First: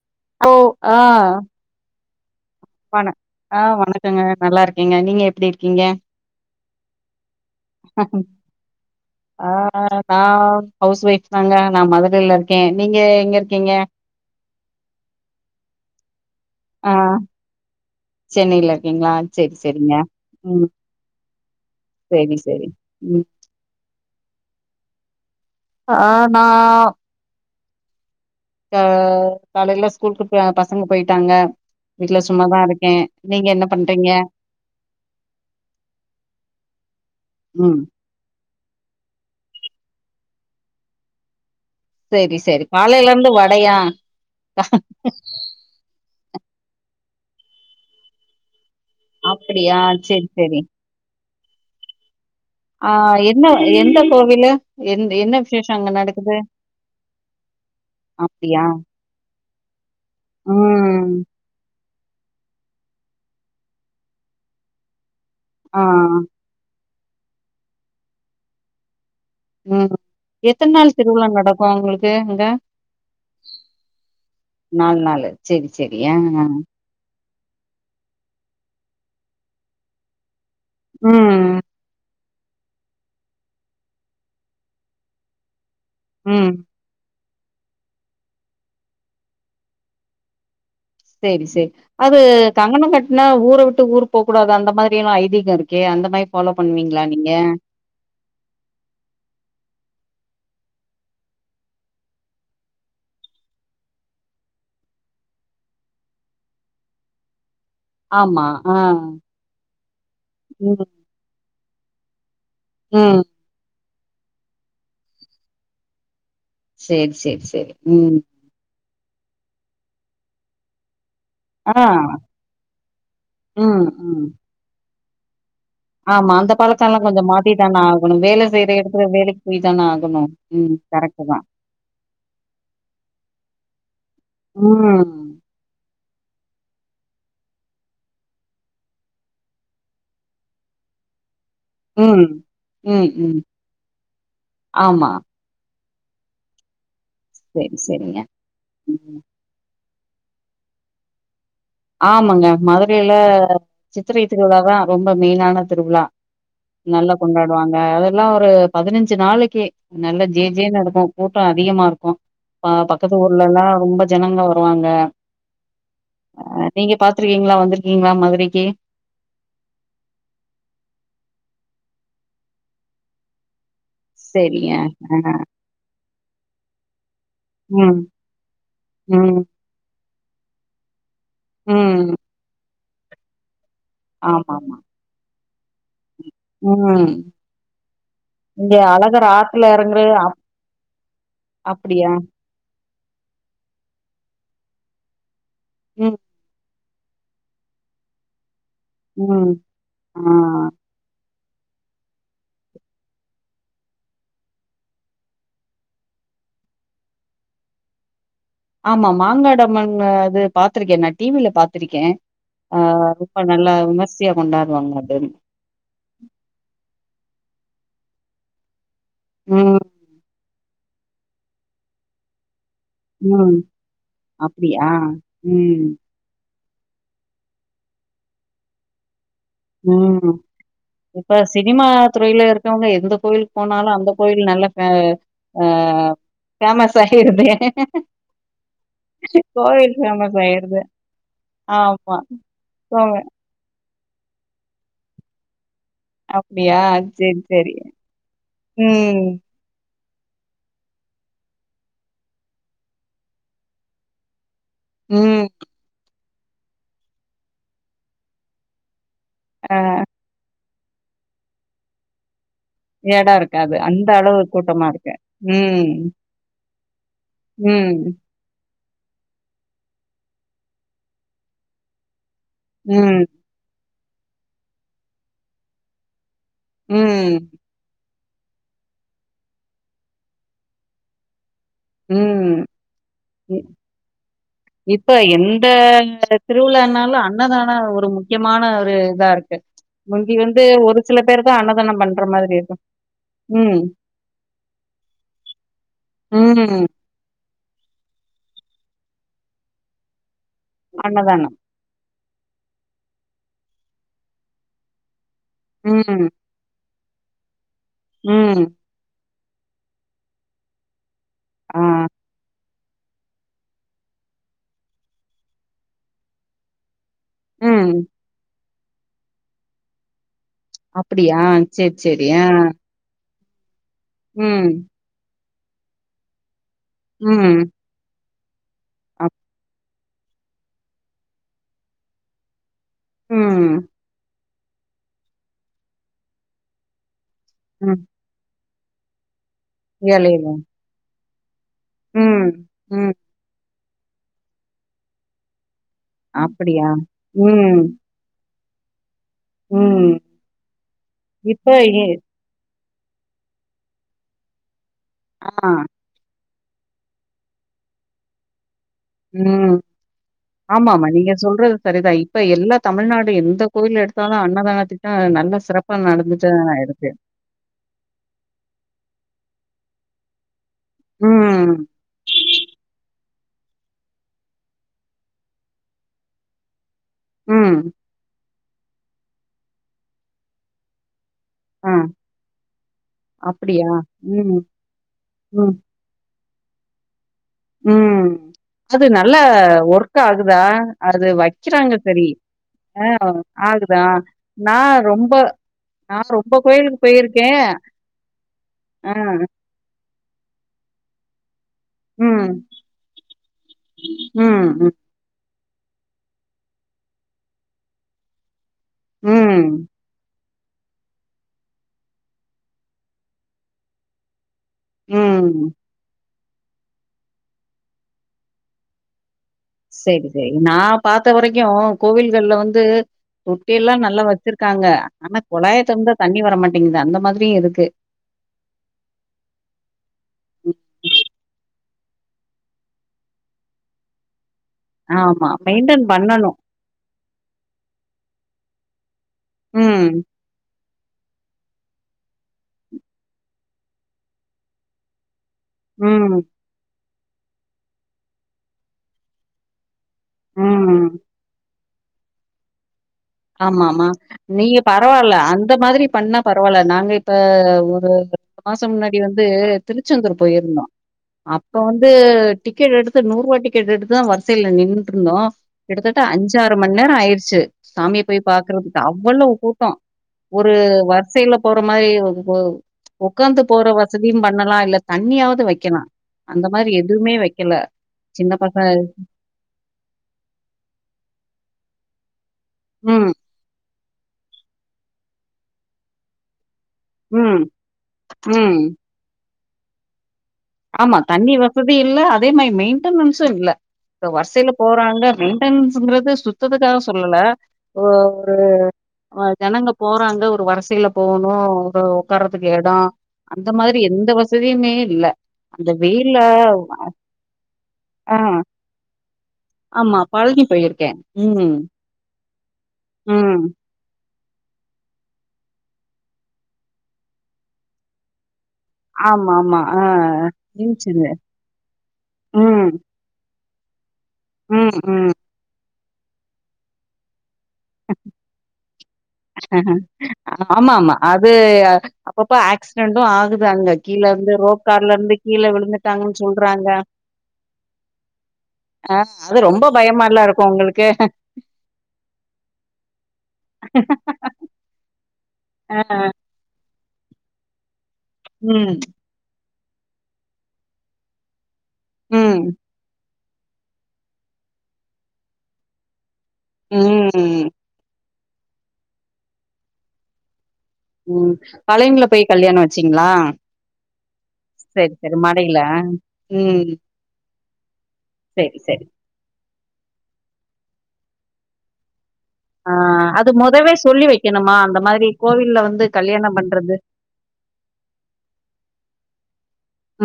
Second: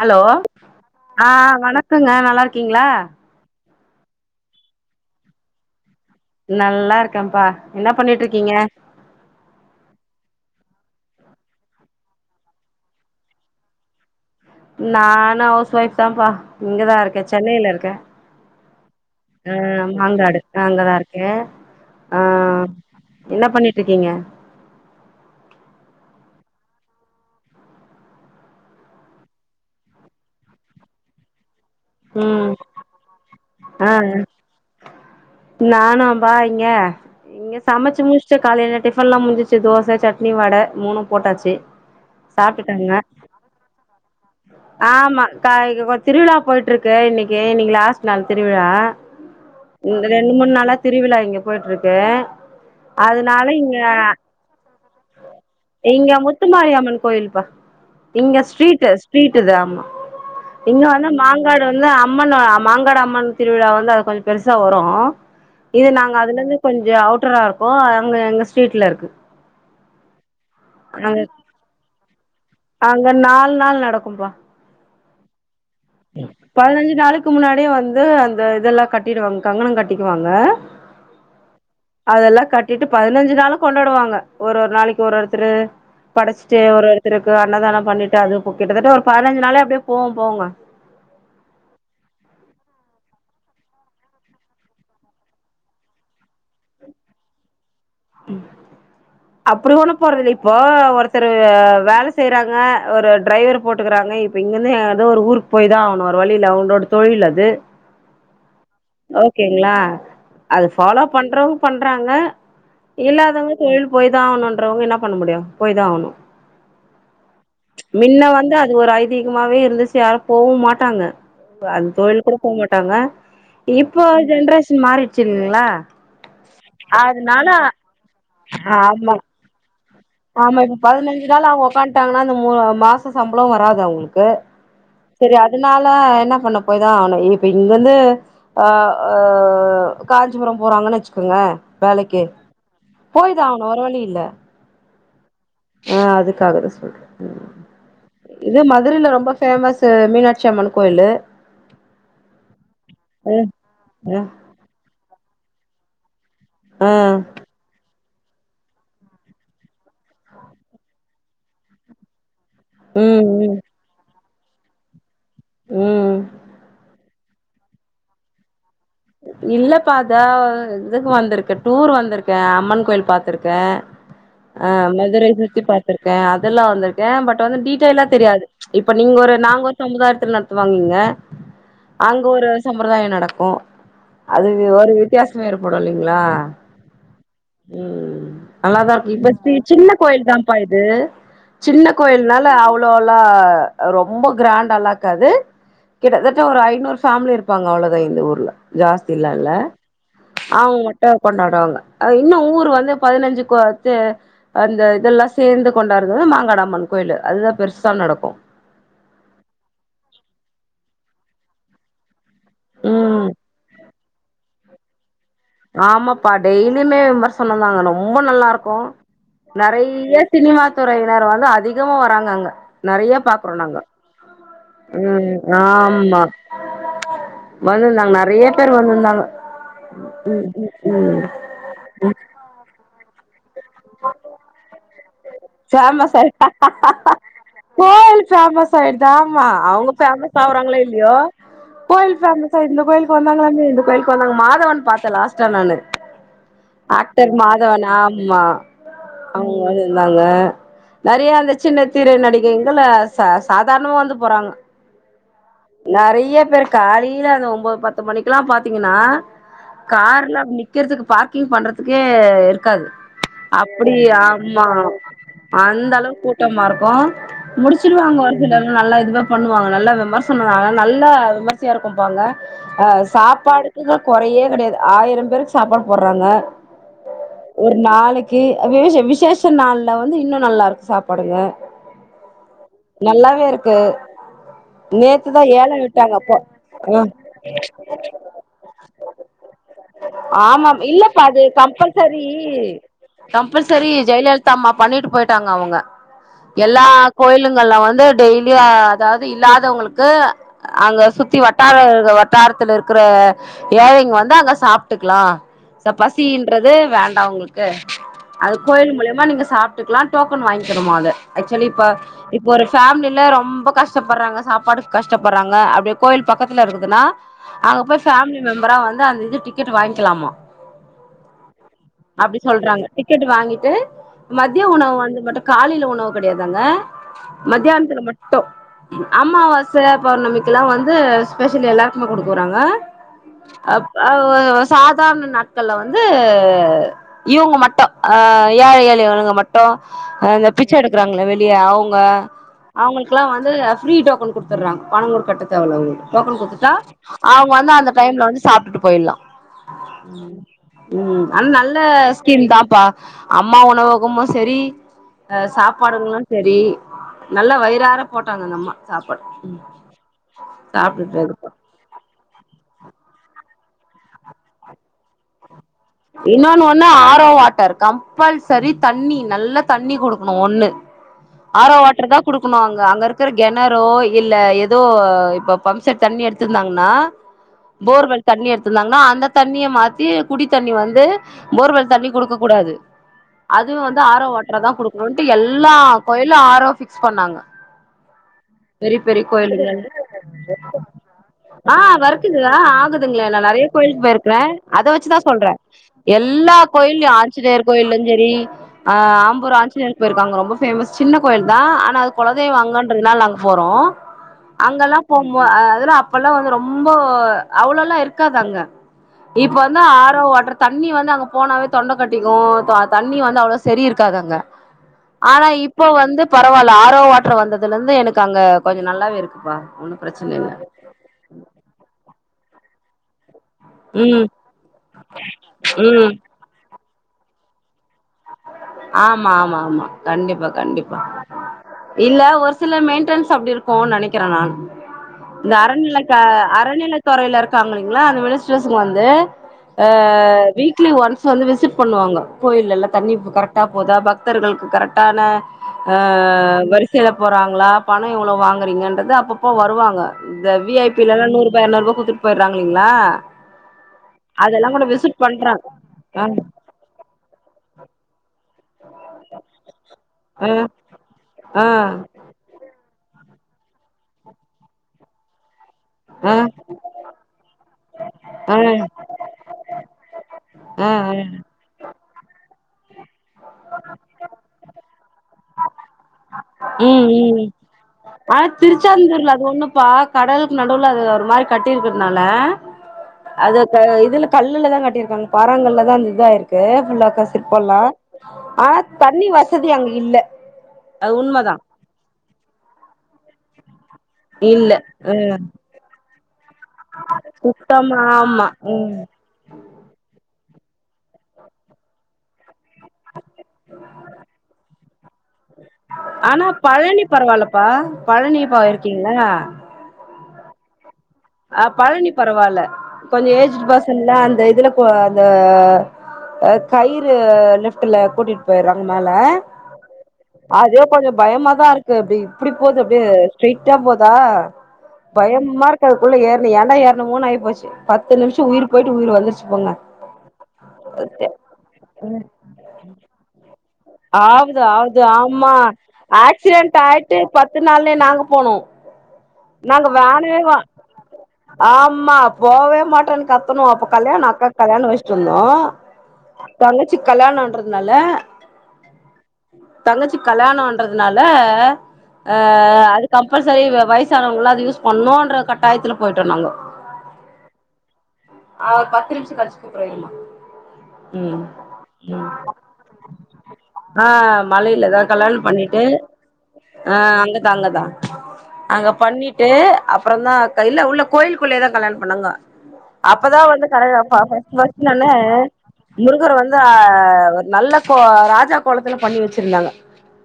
Hello ஆ வணக்கங்க நல்லா இருக்கீங்களா வண ஆ வணக்கங்க நல்லா இருக்கேங்க நீங்க எப்டி இருக்கீங்க நல்லா இருக்கேம்ப்பா என்ன பண்ணிட்டு இருக்கீங்க ஆ நா ஹவுஸ் ஒய்ஃப் தாங்க நா மதுரையில இருக்கே நீங்க எங்க இருக்கீங்க நானு ஹவ்ஸ் ஒய்ஃப் தாம்ப்பா இங்கதா இருக்கே சென்னையில இருக்கே சென்னையில இருக்கீங்களா செரி ம் செரிங்க மாங்காடு ம் அங்கதா இருக்கே ஆ செரி செரி ம் என்ன பண்ணிட்டு இருக்கீங்க ஆ நா கா காலையில ஸ்கூலுக்கு ப்ப பசங்க பேயிட்டாங்க வீட்ல ம் சும்மாதா இருக்கே நீங்க என்ன பண்றீங்க நானு அம்பா இங்க இங்க ம் சமச்சு முடுச் ச்சுட்டு காலையில டிஃபன் எல்லா முடிச்சு தோச சட்னி வட மூணு போட்டாச்சு சேரி சேரி சாப்ட்டுட்டாங்க காலையில இருந்து வடயா ஆமா காய் ஒ திருவிழா போயிட்டு இருக்கு இன்னக்கி இன்னங்கி லாஸ்ட் நாள் திருவிழா அப்டியா இந்த செரி ரெண்ட் மூணு செரி நாளா திருவிழா இங்க போயிட்டு இருக்கு ஆ என்ன அதுனால இங்க எந்த கோவிலு எந் என்ன விசேஷோ அங்க நீங்க நடக்குது முத்துமாரியம்மன் கோயில்ப்பா இங்க அப்டியா ஸ்ட்ரீட்டு ஸ்ட்ரீட்டுது ஆமா இங்க ம். வந்து மாங்காடு வந்து அம் ம்மன் மாங்காடு அம்மன் திருவிழா வந்து அது கொஞ்சோ பெருசா வரு ஆ. இது நாங்க அதுல இருந்து கொஞ்சோ அவுட்டரா இருக்கோ அங்க எங்க ஸ்ட்ரீட்ல இருக்கு ம் எத்தன நாள் அங்க திருவிழா நடக்கு உங்களுக்கு அங்க அங்க நாலு நாள் நடக்கும்பா நால் நாளு சேரி சேரி பதினஞ்சு நாளுக்கு முன்னாடியே வந்து அந்த இதெல்லா கட்டிடுவாங் கங்கணோ கட்டிக்குவாங்க ம் அதெல்லா கட்டிட்டு பதினஞ்சு நாளு கொண்டாடுவாங்க ஒரு ஒரு நாளைக்கி ஒரு ஒருத்தரு ம். படச்சுட்டு ஒரு த்துருக்கு அன்னதானோ பண்ணிட்டு அது இப்ப கிட்டத்தட்ட ஒரு பதினஞ்சு நாளே அப்பிடியே போவு போவுங்க சேரி சேரி அது கங்கணோ கட்னா ஊர விட்டு ஊரு போக்கூடாது அந்த மாதிரி எல்லா ஐதீகோ இருக்கே அந்த மாரி ஃபாலோ பண்ணுவீங்களா நீங்க ம் அப்றோஒண்ண போறது இல்ல இப்போ ஒருத்தர் வேல செய்யறாங்க ஒரு டிரைவர் போட்டுக்கறாங்க இப்போ இங்கிருந்து ஏதோ ஒரு ஊருக்கு போயி தா ஆவனு வேற வழியில அவனோட தொழில் அது ஆமா ஆ. ஓகேங்களா அது ம். ஃபாலோ பண்றவங்க பண்றாங்க ம். இல்லாதவ்க தொழில் போய்தா ஆவணுன்றவங்க என்ன பண்ண முடியு போய் தா ஆவ்ணு சரி, சரி, சரி. ம். மின்ன வந்து அது ஒரு ஐதி கமாவே இருந்துச்சு யாரு போவு மாட்டாங்க ஆ. அந்த தொழில் கூட போ மாட்டாங்க ம், இப்போ ம். ஜென்ரேஷன் மாறிச்சு ங்களா ஆமா அந்த பழக்கல்லா கொஞ்சோ மாத்தி தான ஆகணு வேல செய்யற எடத்துல ஆமா வேலக்கி பேய் தானே ஆகணு ஆமா இப்ப பதினஞ்சு நாள் அவங்க உக்காட்டாங்கன்னா அந்த ம மாசோ சம்பளோ வராது அவ்ங்களுக்கு ம் அதனால என்ன பண்ண போய்தா ஆணு இப்ப இங்வந்து அ அ காஞ்சிபுரம் போறாங்கன்னு வச்சுக்கோங்க வேலைக்கு ம். ம், ம். போய்தா ஆகனு வேற வழி இல்ல ஆமா ஆ அதுக்காக தா சொல்றே செரி செரிங்க இது மதுரையில ம் ரொம்ப ஃபேமஸ் மீனாட்சி அம்மன் கோயிலு ஆமாங்க மதுரையில அ சித்திரை திருவிழா தா ரொம்ப மெயினான திருவிழா ஆ நல்லா கொண்டாடு வாங்க அதெல்லா ஒரு பதினஞ்சு நாளைக்கு நல்லா ஜே ஜேன்னு நடக்கும் கூட்டம் அதிகமா இருக்கு அ பக்கத்து ம் ம் ஊர்லல்லா ரொம்ப ஜனங்க வருவாங்க ம் அ நீங்க பாத்துருக்கீங்களா வந்திருக்கீங்களா மதுரைக்கு இல்லப்பா அத இதுக்கு வந்திருக்கே டூர் வந்திருக்கே அம்மன் கோயில் பாத்திருக்கே ஆ செரிங்க மதுரை ஆ சுத்தி பாார்த்திருக்கே அதெல்லா வந்திருக்கே பட் வந்து ம் டீட்டெய்லா தெரியாது இப்ப நீங்க ஒரு ம் நாங்க ஒரு சமுதாயத்து நடத்துவாங்கங்க ம் அங்க ஒரு சம்முர்தாய நடக்கும் அது ஆமா ஆமா ஒரு வித்தியாசம் ஏற்படும் இல்லைங்களா ம் ம் இங்க நல்லாதா இருக்கு அழகர் இப்ப ஆத்துல சின்ன எறங்குற கோயில் அப் தான்ப்பா இது சின்ன அப்டியா கோயில்னால அவ்ளோல்லா ரொம்ப கிராண்டல்லா இக்காது ம் கிட்டத்தட்ட ஒரு ஐநூறு ஃபேமிலி இருப்பாங்க அவ்வளதா இந்த ஊர்ல ஜாஸ்திலா ம் இல்ல ஆ ஆமங் கொண்டாடுவாங்க இன்னு ஊர் வந்து பதினஞ்சு கோ த்து அந்த இதெல்லா சேர்ந்து கொண்டாறது மாங்கடம்மன் கோயிலு அதுதா பெருசா நடக்கும் ஆமா மாங்காடு அம்மன் பாத்துருக்கே நான் டிவில பாத்திருக்கே ஆ ம் ரொம்ப நல்லா விமர்சையா கொண்டாடுவாங்க அது ஆமாப்பா டெய்லியுமே விமர்சனந்தா ரொம்ப நல்லா இருக்கு ம் நெறைய சினிமா துறையினர் வந்து அதிகமா வராங்க அங்க நறைய பாக்குறோ ம் நாங்க அப்டியா ம் ஆமா வந்திருந்தாங்க நறைய பேர் வந்திருந்தாங்க ம் இப்ப சினிமா துறையில இருக்கவங்க எந்த கோயில் போனாலு அந்த கோயில் நல்ல ஃபா ஃபேமஸ் ஆய் கோயில் பேமஸ் ஆயிடுதா ஆமா அவங்க கோவில் ஃபேமஸ் ஆகுறாங்களோ ஆயிருது இல்லையோ கோயில் ஆமா ஃபேமஸா இந்த கோவ கோயிலுக்கு வந்தாங்களாமே இந்த கோயிலு இப்ப நா மாதவன் பாத்தன் லாஸ்டா நானு அப்டியா ஆக்டர் சேரி சேரி மாதவன் ஆமா ம் ஆமா ங்க நறைய அந்த சின்ன திரை நடிகைங்கள் சாதாரணமா வந்து போறாங்க ம் நறைய பேர் காலையில அந்த ஒம்போது பத்து மணிக்கு எல்லா பாத்தீங்கன்னா ஆ கார்ல நிக் கிறத்துக்கு பார்க்கிங் பண்றதுக்கே இரு க்காது எடோ இருக்காது அப்படி அந்த அளவு ஆமா கூட்டமா இருக்கு ம் அந்த அளவு கூட்டமா இருக்கு ம் முடிச்சிடுவாங்க ஒரு சிலரு நல்லா இதுவா பண்ணுவாங்க நல்லா விமர்சனம் நல்லா விமர்சையா இருக்கும்ப்பா அங்க அ ம் சாப்பாடுக்கு தா கொறையே கிடையாது ஆயிரம் பேருக்கு சாப்பாடு போட்றாங்க ம் ஒரு நாளைக்கு விவ விசேஷ நாள்ல வந்து இன்னும் நல்லா இருக்கு சாப்பாடுங்க ம் நல்லாவே இ இருக்கு இப்ப நேத்துதா எந்த ஏல விட்டாங்க அப்போ அ திருவிழானாலு அன்னதான ஒரு முக்கியமான ஒரு இதா இருக்கு முந்தி வந்து ஆமாம் ஒரு சில இல்லப்பா அது பேரு தா அன்னதானம் கம்பல்சரி பண்ற மாதிரி இருக்கும் கம்பல்சரி ஜெயலலிதா அம்மா பண்ணிட்டு போயிட்டாங்க அவுங்க ம் கோயிலுங்கள்ல வந்து டெய்லியு அதாவது இல்லாதவுங்களுக்கு அங்க சுத்தி அன்னதானம் வட்டார இருக்கற வட்டாரத்துல இருக்கற ஏழைங்க வந்து அங்க சாப்ட்டுக்லா ச ம் பசின்றது வேண்டா உங்களுக் கு அது ம் கோயில் மூலியமா நீங்க சாப்ட்டுக்கலா டோக்கன் வாங்கிகுணுமா அது ஆ ஆக்சுவலிப்பா இப்ப ஒரு ஃபேமிலியில ரொம்ப கஷ்டப்பட்றாங்க சாப்பாடுக்கு கஷ்டப்பட்றாங்க அப்டே கோயில் பக்கத்துல இருக்குதுன்னா அங்க ம் போயி ஃபேமிலி மெம்பரா வந்து அந்த இது டிக்கெட் வாங்கிக்கலாமா அப்பிடியா சேர் சேரி அப்டி அ சொல்றாங்க டிக்கெட் வாங்கிட்டு மதிய உணவு வந்து மட்டு காலைல உணவு கடையாது அங்க ம் மத்தியானத்துல மட்டு அப் அம்மாவாச பெளர்ணமி க்குலா வந்து ஸ்பெஷல் எல்லாருக்மே குடுக்கறாங்க ம் அப் அ வ சாதாரண நாட்கள்ள வந்து இவுங்க மட் டு ம் அ ஏழை எளியவங்கள் மட்டு ஏழைல அந்த பிச்ச எடுக்கறாங்கல்ல வெ ளிய அவுங்க ம் ம் அவுங்களுக்கெல்லா வந்து ஃப்ரீ டோக்கன் குடுத்துட்றாங்க பணம் கூட கட்ட தேவ இல்ல அவுங்க டோக்கன் குடுத்துட்டா அப்டியா அவுங்க வந்து ம் அந்த டைம்ல வந்து சாப்ட்டுட்டு போயிட்லா ம் ம் ஆனா இப்ப நல்ல ஏ ஸ்கீம் தாம்ப்பா அம்மா உணவகமு செரி அ ஆ சாப்பாடுங்குளு செரி நல்லா வயிறார போட்டாங்க அந்த அம்மா ம் ஆமா ஆமா சாப்டுட்டு நீங்க இருக்கோ சொல்றது சரிதா இப்ப எல்லா தமிழ்நாடு எந்த கோயில் எடுத்தாலு அன்னதான திட்டோ நல்ல சிறப் இன்னொன்னு ஒண்ணு ஆரோ வாட்டர் கம்பல்சரி தண்ணி நல்ல தண்ணி குடுக்கணு ஒண்ணு ம் ஆரோ வாட்டர் தா குடுக்கணு அங்க அங்க இருக் கற கெணரோ இல்ல ஏதோ இப்ப பம்ப் செட் தண்ணி எடுத்திருந்தாங்கன்னா ம் போர்வெல் தண்ணி எடுத்திருந்தாங்கன்னா அந்த தண்ணிய மாத்தி குடி தண்ணி வந்து போர்வல் ஆ தண்ணி குடுக்க கூடாது அதுவு அப்டியா வந்து ஆரோ ம் வாட்ரா தா குடுக்கணுன்ட்டு ம், எல்லா கோயில்ல ஆரோ ஃபிக்ஸ் பண்ணாங்க ம் பெரிய அது பெரிய நல்ல கோயிலுங்கள் ஒர்க் ஆகுதா அது வைக்கிறாங்க சரி ஆ இக்குதுங்ளே நா நறைய ஆகுதா? கோயிலுக் போயிருக்கற அத நான் வச்சுதா ரொம்ப சொல்றே நான் ரொம்ப எல்லா கோயிலுக்கு கோயிலயு போயிருக்கேன். ஆஞ்சநேயர் கோயில்ல செரி அ ஆ, ஆம்பூர் ஆஞ்சிநேயர் போயிருக்க அங்க ரொம்ப ஃபேமஸ் சின்ன கோயில் தா எனா அது ம், குலதெய்வோ அங்கன்றதுனால நாங்க போறோ ம், ம், அங்கெல்லா போம்போ அ அதுலா அப்ப எல்லா வந்து ரொம்போ அவ்ளோல்லா இருக்காது அங்க இப்ப ம், வந்து ஆ ரோ வாட்டர் தண்ணி வந்து அங்க போனாவே தொண்ட கட்டிக்கு தோ தண்ணி வந்து அவ்ளோவா சரி இருக்காது அங்க ஆனா ம். இப்ப வந்து பரவால்ல ஆரோவாட்ர் வந்ததுலந்து எனக்கு அங்க கொஞ்சோ நல்லாவே இருக்குப்பா ஒன்னு சேரி பிரச்சன இல்ல சேரி நா பாத்த வரைக்கு கோவில்கள்ல வந்து தொட்டி எல்லா நல்லா ம் வச்சிருக்காங்க ஆனா கொழாய ம் தொறந்தா தண்ணி வரமாட்டேங்குது அந்த மாதிரியு இதுக்கு ஆமா ஆமா ஆமா கண்டிப்பா கண்டிப்பா இல்ல ஒரு சில மெயின்டன்ஸ் அப்டி இருக்கு நெனைக்கிற நான் ஆமா, இந்த அறநில மெயின்டெயின் க பண்ணணும். அறநிலை த்தொறைல இருக்காங்ளீங்ளா அந்த மினிஸ்டர்ஸ்ங்க வந்து ஆ ம், வீக் லி ஒன்ஸ் வந்து விசிட் பண்ணுவாங்க கோயில்லல்லா தண்ணி கரெக்டா போதா பக்தர்களுக்கு கரெக்டான ஆ ம், வரிசைல போறாங்ளா பணோ எவ்ளோ வாங்றீங்கன்றது அப்பப்போ வருவாங்க இந்த வி ஐ பி ம். லல்லா நூறூபா எரநூறூபா குத்துட் போயட்றாங்கிள்ளீங்ளா ஆமாமாமா நீங்க பரவால்ல பண்றாங்க அந்த மாதிரி ஆ பண்ணா பரவால்ல நாங்க ப்ப ஒரு மாசோ முன்னாடி வந்து திருச்செந்தூர் ஆ போயிருந்தோ ஆ அப்ப வந்து டிக்கெட் எடுத்து நூறூவா டிக்கெட் எடுத்துதா வரிசையில நின்னுட்டுருந்தோ கிட்டத்தட்ட ஆ அஞ்சாறு மண்நேரோ ஆயிருச்சு சாமி ஆ பாக்குறதுக்கு அவ்வளவு கூட்டோ ஒரு ஆ ஆ வரிசை ல போற மாரி ஒ ஒக்காந்து போற வசதியு பண்ணலா இல்ல தண்ணியாவுது வைக்கலா ம் ம் ம் ஆ சின்ன பசங்க திருச்செந்தூர்ல அது ஒன்னுப்பா கடலுக் நடுவுல அது ஒரு மாரி கட்டிருக்றதுனால ம் அது க இதுல கல்லுலதா கட்டியிருக்காங்க பாறங்கள்ளா தா அந்த இதாயிருக்கு ஃபுல்லா க ம், சிற்பல்லா ஆ ம். தண்ணி வசதி அங்க இல்ல அது ஆமா தண்ணி உண்மதா வசதி இல்ல அதே மாரி மெயின்டனன்ஸு இல்ல இப்ப வரிசைல இல்ல போறாங்க ம் மெயின்டனன்ஸ்ங்றது சுத் தத்துகாக சொல்லல சுத்தமா ஒ ஆமா ஒரு ம் அ ஜனங்க போறாங்க ஒரு வரிசைல போகணு ஒரு ஒக்க ஒக்காறதுக்கு எடோ அந்த மாரி எந்த வசதியுமே இல்ல அந்த வெயில்ல ஆனா பழனி பரவாலப்பா ஆ பழனி போயிருக்கீங்ளா ஆமா பழனி போயிருக்கே அ ம் பழனி பரவால்ல கொஞ்ச ம் ஏஜ்ட்டு ஃபர்சன்ல்ல அந்த இதுல கூப்ட்டு வர்றாங்க அந்த அ கயிறு லிஃப்ட்டுல கூட்டிட் போய்றாங்க மேல ஆமா ஆமா ஆ அதே கொஞ்சோ இருந்துச்சுங்க பயமாதாருக்கு ப்டி இப்டி போது ம் அப்டியே ஸ்ட்ரெய்ட்டா போதா ம் ம் பயமா இருக்கு அதுக்குள்ள ஏறுன ஏன்டா ஏறுனமோன்னாயிப்போச்சு ஆமா ஆமா அது அப்பப்ப ஆக்ஸ்ரென்ட்டு ஆகு து அங்க கீழருந்து ஆவுது ரோப் ஆவுது கார்லருந்து ஆமா கீழ விழுந்துட்டாங்கன் ஆக்சிடென்ட் சொல்றாங்க ஆயிட்டு பத்து நாள்லயே நாங்க போனோ அ அது ரொம்ப நாங்க வேணவே வா பயமால்லருக்கு உங்ளுக்கு ஆமா போவே மாட்டேன் கத்துனோ அப்ப கல்யாண அக்காக் கல்யாண வச்சிட்ருந்தோ ஆ தங்கச்சிக் கல்யாணன்றதுனால ம் தங்கச்சிக் கல்யாணோன்றதுனால அ ம் அதுக்கம் இப்ப சரி வ வயசானவங்ளா அது யூஸ் பண்ணோன்ற கட்டாயத்துல போய்ட்டோ நாங்க ம் ம்ம் ஆ ஒரு பத்து நிம்ஷோ கழிச்சு கூப்புறே வைமா ம் பழனில போய் கல்யாணோ வச்சீங்ளா ஆ மலைலதா செரி கல்யாண செரி மடையில பண்ணிட்டு ம் ஆ அங்கதா அங்கதா செரி அங்க செரி பண்ணிட் டு அப்றோ தா கல் இல்ல உள்ள கோயிலுக்குள்ளயேதா கல்யாணம் பண்ணாங்க ஆ அப்பதா அது வந்து மொதவே கடவுள சொல்லி பாப் ஃபர்ஸ்ட் வைக்கணுமா ஃபர்ஸ்ட் அந்த வந்து மாதிரி கோவில்ல வந்து முருகர் கல்யாணோ வந்து ஆ பண்றது ஒரு நல்ல கோ ரா ராஜா கோலத்துல பண்ணி வச்சிருந்தாங்க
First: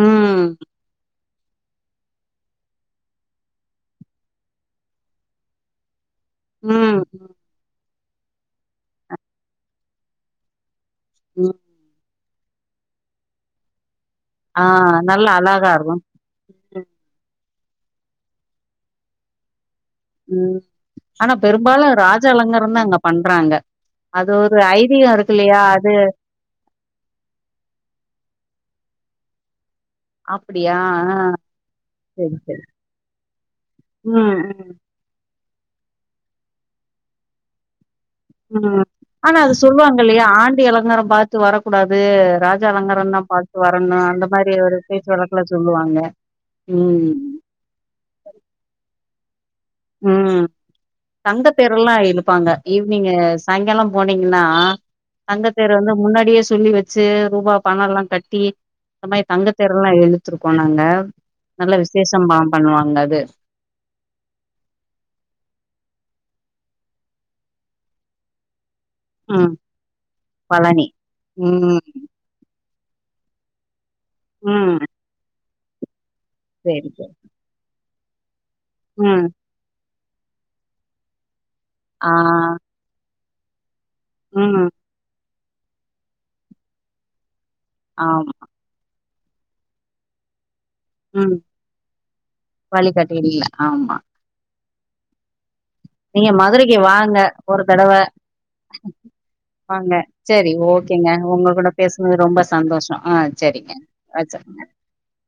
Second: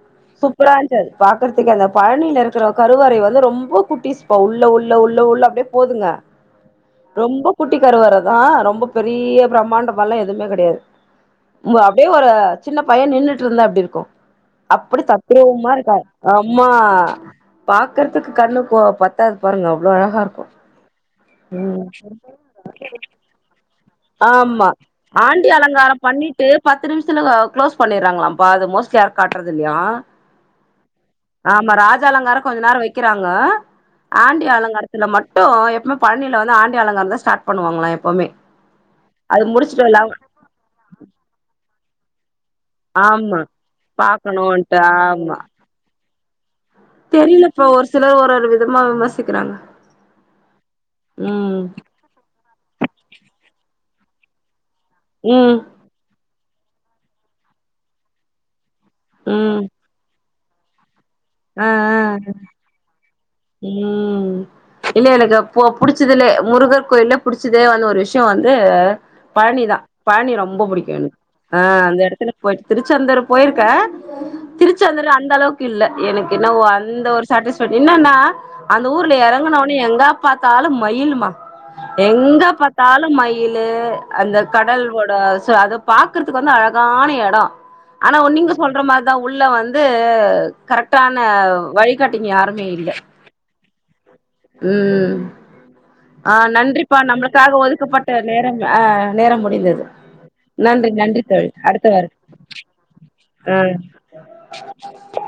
ம் சூப்பரா இருன்சு அது பாக்றதுக்கே அந்த பழனில இருக்குற கருவறை வந்து ரொம்ப குட்டிஸ் பா உள்ள உள்ள உள்ள உள்ள அப்டியே போதுங்க ம் ரொம்ப குட்டி கருவறதா ரொம்ப பெரிய பிரமாண்டமாலா எதுமே கெடையாது ம் ம்ப அப்டே ஒரு சின்ன பைய நின்னுட்ருந்தா எப்டி இருக்கு ஆ அப்டி நல்லா தத்ரூவ்மா அழகா இருக்கா இருக்கு ஆம்மா பாக்கறத்துக்கு கண்ணு கோ பத்தாது பாருங்க அவ்ளோ அழஹா இருக்கு ம் ஆனா ம் பெரும்பாலு ராஜ அலங்கரந்தா அங்க பண்றாங்க அது ஒரு ஐதீகோ இருக்கில்லயா அது டு பத்து நிம்ஷத்துல அ க்ளோஸ் பண்ணீர்றாங்களாம்பா அது மோஸ்ட்லி யாருக் காட்றதில்லயா அப்டியா ஆ ஆமா ராஜ செரி அலங்காரோ கொஞ்ச செரி நேரோ வெக்கிறாங்க ம் ஆண்டி ம் அலங்கார த்துல மட்டு எப்பமே பழ்னில வந்து ஆண்டி அலங்காரந்தா ஸ்டாட் பண்ணுவாங்களா எப் ம் ஆனா அது சொல்வாங்கில்லயா ஆண்டி அலங்காரோ பாத்து வரக்கூடாது ரா ஜ அலங்கரந்தா ஆமா பாத்து வரணு அந்த மாரி ஒரு பாக்கணுன்ட்டு பேச்சு ஆமா வழக்குல சொல்லுவாங்க ம் இப்போ ஒரு சிலர் ஒரு ஒரு விதமா விமர்சிக்கறாங்க ம் தங்க தேரெல்லா இழுப்பாங்க ஈவ்னிங்கு சாய்ங்காலோ போனீங்கன்னா ம் தங்கத்தேர வந்து முன்னாடியே சொல்லி வெச் சு ரூபா பணோலா கட்டி இந்த மாரி ம் தங்கத்தேரெல்லா இழுத்துருக்கோ நாங்க ஆ நல்ல ஆ விசேஷமா பண்வாங்க அது ம் இல்ல எனக்கு போ புடிச்சதுலே முருகர் கோயில்ல புடிச்சதே வந்து ஒரு விஷ்யோ வந்து ம். பழனிதா பழனி ரொம்ப புடிக்கு எனக்கு ஆ ம். அந்த எடத்துல போய்ட்டு திருச்செந்தூர் போய்ருக்கே ம். திருச்சந்தூர் அந்தளவுக் இல்ல எனக் என்னவோ சரி, அந்த சரி. ஒரு சேட்டிஸ்ஃபேக்ட் இன்னன்னா அந்த ஊர்ல ம். எறங்குன உட்னே எங்க பாத்தாலு மயிலுமா ஆ. எங்க பாத் தாலு மயிலு அந்த ம். கடல் ஓட சு அது பாக்கறத்துக்கு வந்து அழகான எடோ ஆனா ஆமா. ஒன் நீங்க சொல்ற மார் தா உள்ள வந்து கரெக்ட் டானா ம். வழிகாட்டிங் யாருமே இல்ல வழிகாட்டி இல்ல. ஆமா. ம் நீங்க ஆ மதுரைக்கு நன்றிப்பா வாங்க நம்ளுக்காக ஒரு தடவ ஒதுக்கப்பட்ட நேரம் அ நேரம் முடிந்தது செரி நன்றி ஓகேங்க நன்றி தோழி உங்க கூட அடுத்த வாரம் பேஸ்னது ரொம்ப சந்தோஷோ ஆ செரிங்க வச்சர்ரங்க [unintelligible]